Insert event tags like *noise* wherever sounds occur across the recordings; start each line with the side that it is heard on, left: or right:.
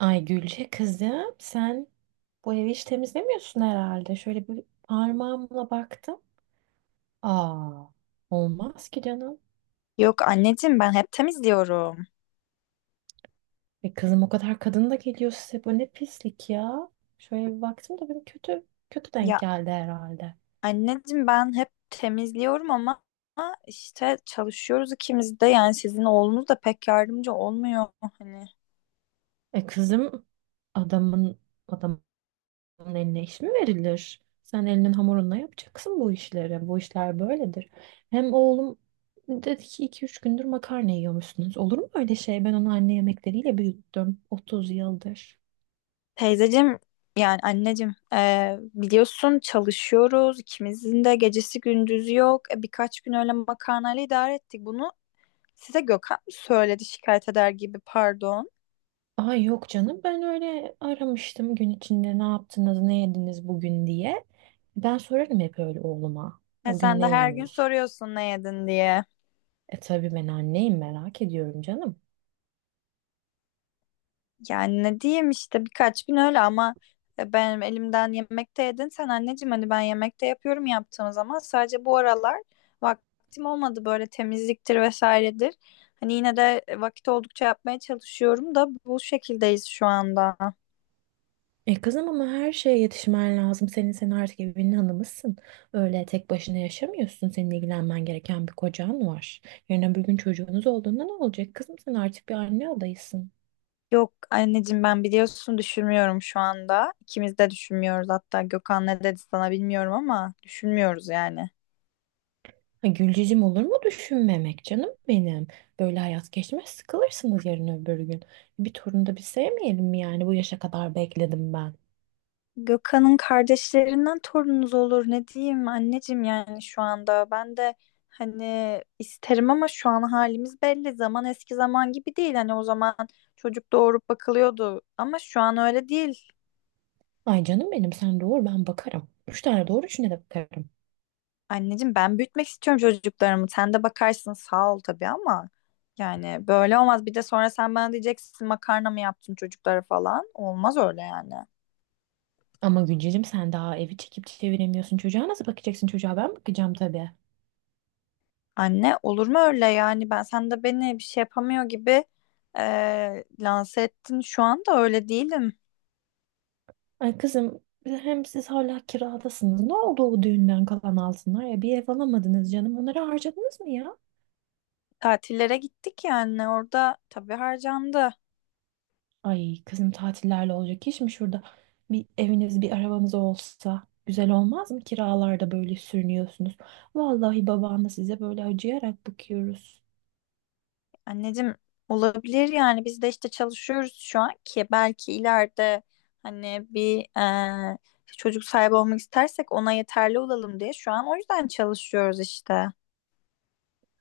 right: Ay Gülce kızım sen bu evi hiç temizlemiyorsun herhalde. Şöyle bir parmağımla baktım. Aa, olmaz ki canım.
left: Yok anneciğim ben hep temizliyorum.
right: E kızım, o kadar kadın da geliyor size. Bu ne pislik ya. Şöyle bir baktım da benim kötü kötü denk
left: Ya
right: geldi herhalde.
left: anneciğim ben hep temizliyorum ama işte çalışıyoruz ikimiz de, yani sizin oğlunuz da pek yardımcı olmuyor hani.
right: E kızım, adamın adamın onun eline iş mi verilir? Sen elinin hamurunla yapacaksın bu işleri. Bu işler böyledir. Hem oğlum dedi ki 2-3 gündür makarna yiyormuşsunuz. Olur mu öyle şey? Ben onu anne yemekleriyle büyüttüm 30 yıldır.
left: Teyzeciğim, yani anneciğim biliyorsun çalışıyoruz, ikimizin de gecesi gündüzü yok. Birkaç gün öyle makarnayla idare ettik bunu, size Gökhan mı söyledi şikayet eder gibi? Pardon.
right: Ay yok canım, ben öyle aramıştım gün içinde ne yaptınız ne yediniz bugün diye. Ben sorarım hep öyle oğluma. O gün
left: Sen de
right: ne
left: her gün
right: yemiş?
left: soruyorsun ne yedin diye.
right: E tabii, ben anneyim, merak ediyorum canım.
left: Yani ne diyeyim, işte birkaç gün öyle, ama benim elimden yemekte yedin sen anneciğim, hani ben yemekte yapıyorum, yaptığım zaman. Sadece bu aralar vaktim olmadı, böyle temizliktir vesairedir. Hani yine de vakit oldukça yapmaya çalışıyorum da bu şekildeyiz şu anda.
right: E kızım, ama her şeye yetişmen lazım. Senin sen artık evinin hanımısın. Öyle tek başına yaşamıyorsun. Senin ilgilenmen gereken bir kocan var. Yarın öbür gün çocuğunuz olduğunda ne olacak? Kızım sen artık bir anne adayısın.
left: Yok anneciğim, ben biliyorsun düşünmüyorum şu anda. İkimiz de düşünmüyoruz, hatta Gökhan ne dedi sana bilmiyorum ama düşünmüyoruz yani.
right: Ha, Gülcicim, olur mu düşünmemek canım benim? Böyle hayat geçmez, sıkılırsınız yarın öbür gün. Bir torun da bir sevmeyelim mi yani, bu yaşa kadar bekledim ben.
left: Gökhan'ın kardeşlerinden torununuz olur, ne diyeyim anneciğim, yani şu anda ben de hani isterim, ama şu an halimiz belli, zaman eski zaman gibi değil, hani o zaman çocuk doğurup bakılıyordu ama şu an öyle değil.
right: Ay canım benim, sen doğur ben bakarım. 3 tane doğur, 3'üne de bakarım.
left: Anneciğim ben büyütmek istiyorum çocuklarımı, sen de bakarsın sağ ol tabii, ama yani böyle olmaz. Bir de sonra sen bana diyeceksin makarna mı yaptın çocuklara falan, olmaz öyle yani.
right: Ama Gülcicim, sen daha evi çekip çeviremiyorsun. Çocuğa nasıl bakacaksın? Çocuğa ben bakacağım tabii.
left: Anne olur mu öyle, yani ben, sen de beni bir şey yapamıyor gibi lanse ettin şu anda, öyle değilim.
right: Ay kızım, hem siz hala kiradasınız. Ne oldu o düğünden kalan altınlar ya? Bir ev alamadınız canım. Onları harcadınız mı ya?
left: Tatillere gittik, yani orada tabii harcandı.
right: Ay kızım, tatillerle olacak iş mi şurada? Bir eviniz bir arabanız olsa güzel olmaz mı? Kiralarda böyle sürünüyorsunuz. Vallahi babanla size böyle acıyarak bakıyoruz.
left: Anneciğim olabilir, yani biz de işte çalışıyoruz şu an ki belki ileride hani bir çocuk sahibi olmak istersek ona yeterli olalım diye, şu an o yüzden çalışıyoruz işte.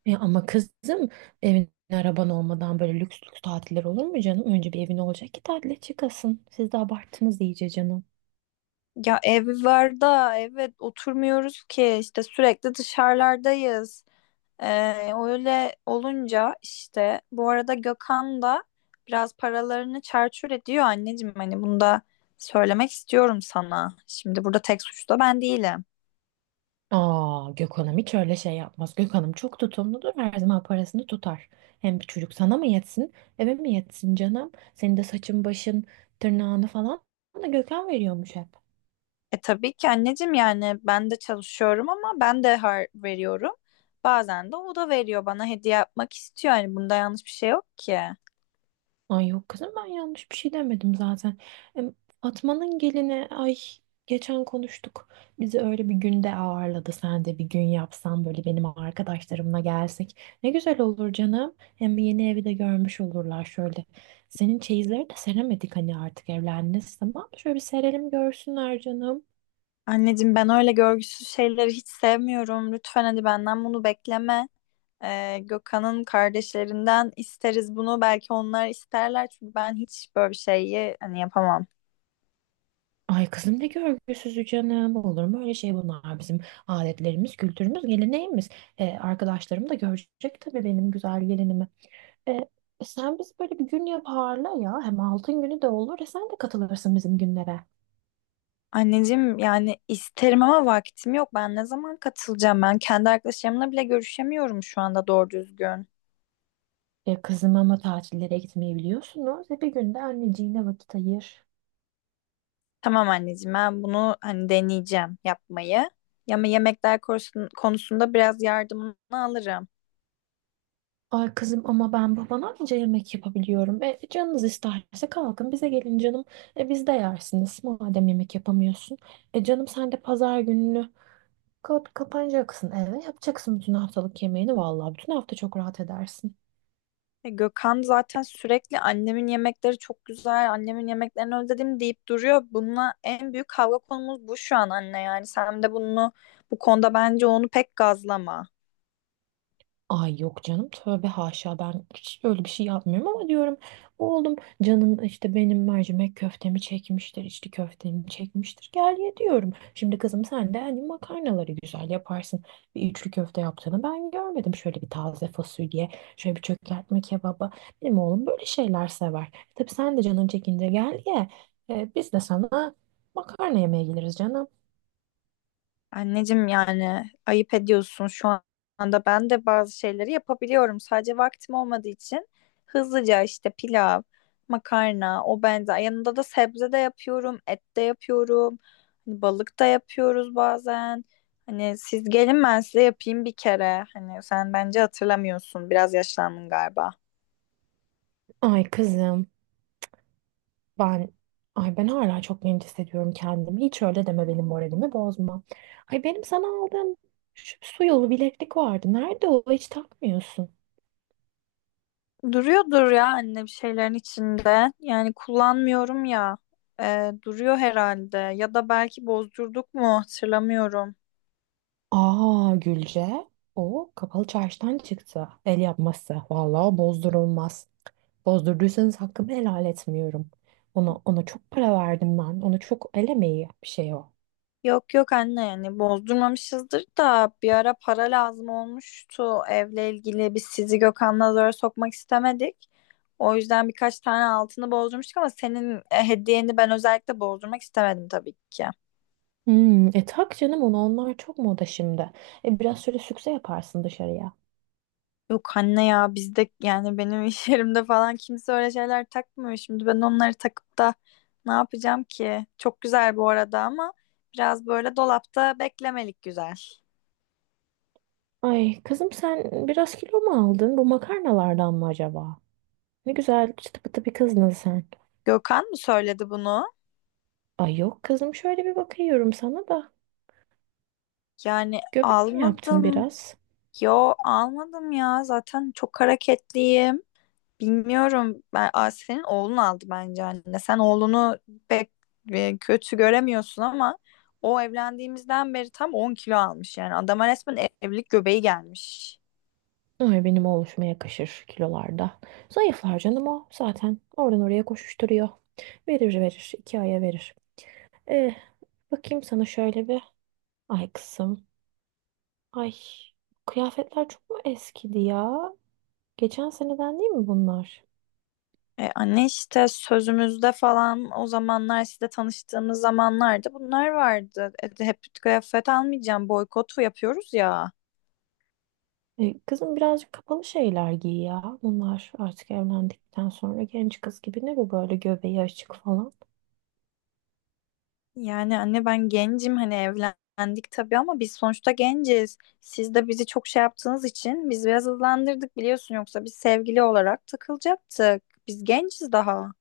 right: Ya ama kızım, evin araban olmadan böyle lüks lüks tatiller olur mu canım? Önce bir evin olacak ki tatile çıkasın. Siz de abarttınız iyice canım.
left: Ya ev var da, evet, oturmuyoruz ki işte, sürekli dışarılardayız. Öyle olunca işte, bu arada Gökhan da biraz paralarını çarçur ediyor anneciğim, hani bunu da söylemek istiyorum sana. Şimdi burada tek suçlu da ben değilim.
right: Aa, Gökhan'ım hiç öyle şey yapmaz. Gökhan'ım çok tutumludur. Her zaman parasını tutar. Hem bir çocuk sana mı yetsin, eve mi yetsin canım? Senin de saçın, başın, tırnağını falan da Gökhan veriyormuş hep.
left: E tabii ki anneciğim, yani ben de çalışıyorum, ama ben de har veriyorum. Bazen de o da veriyor, bana hediye yapmak istiyor. Yani bunda yanlış bir şey yok ki.
right: Ay yok kızım, ben yanlış bir şey demedim zaten. Em, Fatma'nın gelini, ay, geçen konuştuk. Bizi öyle bir günde ağırladı. Sen de bir gün yapsan böyle, benim arkadaşlarımla gelsek. Ne güzel olur canım. Hem yeni evi de görmüş olurlar şöyle. Senin çeyizleri de seremedik hani, artık evlendiniz, tamam mı? Şöyle bir serelim görsünler canım.
left: Anneciğim ben öyle görgüsüz şeyleri hiç sevmiyorum. Lütfen hadi benden bunu bekleme. Gökhan'ın kardeşlerinden isteriz bunu. Belki onlar isterler, çünkü ben hiç böyle bir şeyi hani yapamam.
right: Ay kızım, ne görgüsüzü canım. Olur mu öyle şey, bunlar bizim adetlerimiz, kültürümüz, geleneğimiz. E, arkadaşlarım da görecek tabii benim güzel gelinimi. E, sen biz böyle bir gün yaparla ya. Hem altın günü de olur. E sen de katılırsın bizim günlere.
left: Anneciğim, yani isterim ama vaktim yok. Ben ne zaman katılacağım? Ben kendi arkadaşlarımla bile görüşemiyorum şu anda doğru düzgün.
right: E kızım, ama tatillere gitmeyi biliyorsunuz. E, bir günde anneciğine vakit ayır.
left: Tamam anneciğim, ben bunu hani deneyeceğim yapmayı. Ama yemekler konusunda biraz yardımını alırım.
right: Ay kızım, ama ben babana anca yemek yapabiliyorum. E, canınız isterse kalkın bize gelin canım. E, biz de yersiniz madem yemek yapamıyorsun. E canım, sen de pazar gününü kapanacaksın eve. Yapacaksın bütün haftalık yemeğini. Vallahi bütün hafta çok rahat edersin.
left: Gökhan zaten sürekli "annemin yemekleri çok güzel, annemin yemeklerini özledim" deyip duruyor. Bununla en büyük kavga konumuz bu şu an anne, yani sen de bunu, bu konuda bence onu pek gazlama.
right: Ay yok canım, tövbe haşa, ben hiç öyle bir şey yapmıyorum, ama diyorum oğlum, canın işte benim mercimek köftemi çekmiştir, içli köftemi çekmiştir, gel ye diyorum. Şimdi kızım, sen de hani makarnaları güzel yaparsın, bir üçlü köfte yaptığını ben görmedim, şöyle bir taze fasulye, şöyle bir çökertme kebaba, benim oğlum böyle şeyler sever. E tabii, sen de canın çekince gel ye. Biz de sana makarna yemeye geliriz canım.
left: Anneciğim yani ayıp ediyorsun şu anda. Ben de bazı şeyleri yapabiliyorum. Sadece vaktim olmadığı için hızlıca işte pilav, makarna, o benzer. Yanında da sebze de yapıyorum, et de yapıyorum. Hani balık da yapıyoruz bazen. Hani siz gelin ben size yapayım bir kere. Hani sen bence hatırlamıyorsun, biraz yaşlandın galiba.
right: Ay kızım. Ben, ay, ben hala çok genç hissediyorum kendimi. Hiç öyle deme, benim moralimi bozma. Ay, benim sana aldığım şu su yolu bileklik vardı. Nerede o? Hiç takmıyorsun.
left: Duruyordur ya anne bir şeylerin içinde. Yani kullanmıyorum ya. Duruyor herhalde. Ya da belki bozdurduk mu hatırlamıyorum.
right: Aa, Gülce. O kapalı çarşıdan çıktı. El yapması. Vallahi bozdurulmaz. Bozdurduysanız hakkımı helal etmiyorum. Ona çok para verdim ben. Ona çok el emeği bir şey o.
left: Yok yok anne, yani bozdurmamışızdır da, bir ara para lazım olmuştu evle ilgili. Biz sizi, Gökhan'la zora sokmak istemedik. O yüzden birkaç tane altını bozdurmuştuk, ama senin hediyeni ben özellikle bozdurmak istemedim tabii ki.
right: Hmm, e tak canım onu, onlar çok moda şimdi. E, biraz şöyle sükse yaparsın dışarıya.
left: Yok anne ya, bizde yani benim iş *laughs* yerimde falan kimse öyle şeyler takmıyor. Şimdi ben onları takıp da ne yapacağım ki? Çok güzel bu arada ama biraz böyle dolapta beklemelik güzel.
right: Ay kızım, sen biraz kilo mu aldın? Bu makarnalardan mı acaba? Ne güzel çıtı pıtı bir kızdın sen.
left: Gökhan mı söyledi bunu?
right: Ay yok kızım, şöyle bir bakıyorum sana da.
left: Yani
right: Göbek mi yaptın
left: almadım.
right: biraz?
left: Yo almadım ya, zaten çok hareketliyim. Bilmiyorum. Ben, Asiye'nin oğlunu aldı bence anne. Sen oğlunu pek kötü göremiyorsun, ama o evlendiğimizden beri tam 10 kilo almış. Yani adama resmen evlilik göbeği gelmiş.
right: Ay, benim oluşuma yakışır kilolarda. Zayıflar canım o zaten. Oradan oraya koşuşturuyor. Verir verir. 2 aya verir. Eh, bakayım sana şöyle bir. Ay kızım. Ay, kıyafetler çok mu eskidi ya? Geçen seneden değil mi bunlar?
left: Anne işte sözümüzde falan o zamanlar, işte tanıştığımız zamanlarda bunlar vardı. Hep kıyafet almayacağım boykotu yapıyoruz ya.
right: E kızım, birazcık kapalı şeyler giy ya. Bunlar artık evlendikten sonra genç kız gibi, ne bu böyle göbeği açık falan.
left: Yani anne ben gencim, hani evlendik tabii ama biz sonuçta genciz. Siz de bizi çok şey yaptığınız için biz biraz hızlandırdık, biliyorsun, yoksa biz sevgili olarak takılacaktık. Biz genciz daha.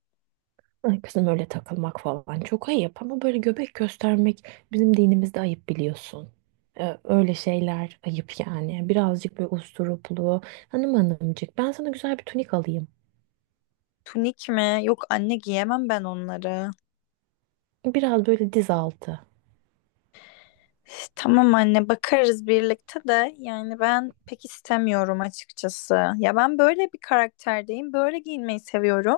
right: Ay kızım, öyle takılmak falan çok ayıp, ama böyle göbek göstermek bizim dinimizde ayıp, biliyorsun. Öyle şeyler ayıp yani. Birazcık böyle usturuplu. Hanım hanımcık, ben sana güzel bir tunik alayım.
left: Tunik mi? Yok anne, giyemem ben onları.
right: Biraz böyle diz altı.
left: Üf, tamam anne, bakarız birlikte de yani ben pek istemiyorum açıkçası. Ya ben böyle bir karakterdeyim, böyle giyinmeyi seviyorum.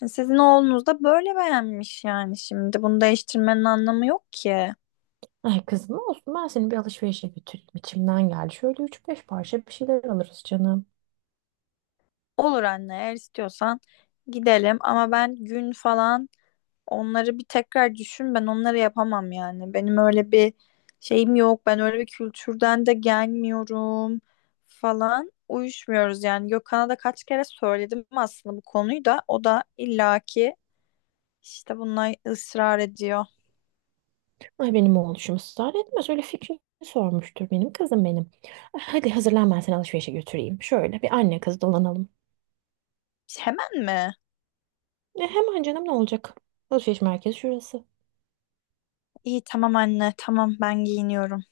left: Hani sizin oğlunuz da böyle beğenmiş yani şimdi. Bunu değiştirmenin anlamı yok ki.
right: Ay kızım olsun, ben seni bir alışverişe götüreyim. İçimden geldi. Şöyle 3-5 parça bir şeyler alırız canım.
left: Olur anne, eğer istiyorsan gidelim, ama ben gün falan, onları bir tekrar düşün, ben onları yapamam yani. Benim öyle bir şeyim yok, ben öyle bir kültürden de gelmiyorum, falan uyuşmuyoruz yani. Gökhan'a da kaç kere söyledim aslında bu konuyu, da o da illaki işte bunlar ısrar ediyor.
right: Ay, benim oğluşum ısrar etmez. Öyle fikrini sormuştur benim kızım benim. Ay, hadi hazırlan, ben seni alışverişe götüreyim. Şöyle bir anne kız dolanalım.
left: Hemen mi?
right: E, hemen canım, ne olacak? Alışveriş merkezi şurası.
left: İyi tamam anne, tamam ben giyiniyorum.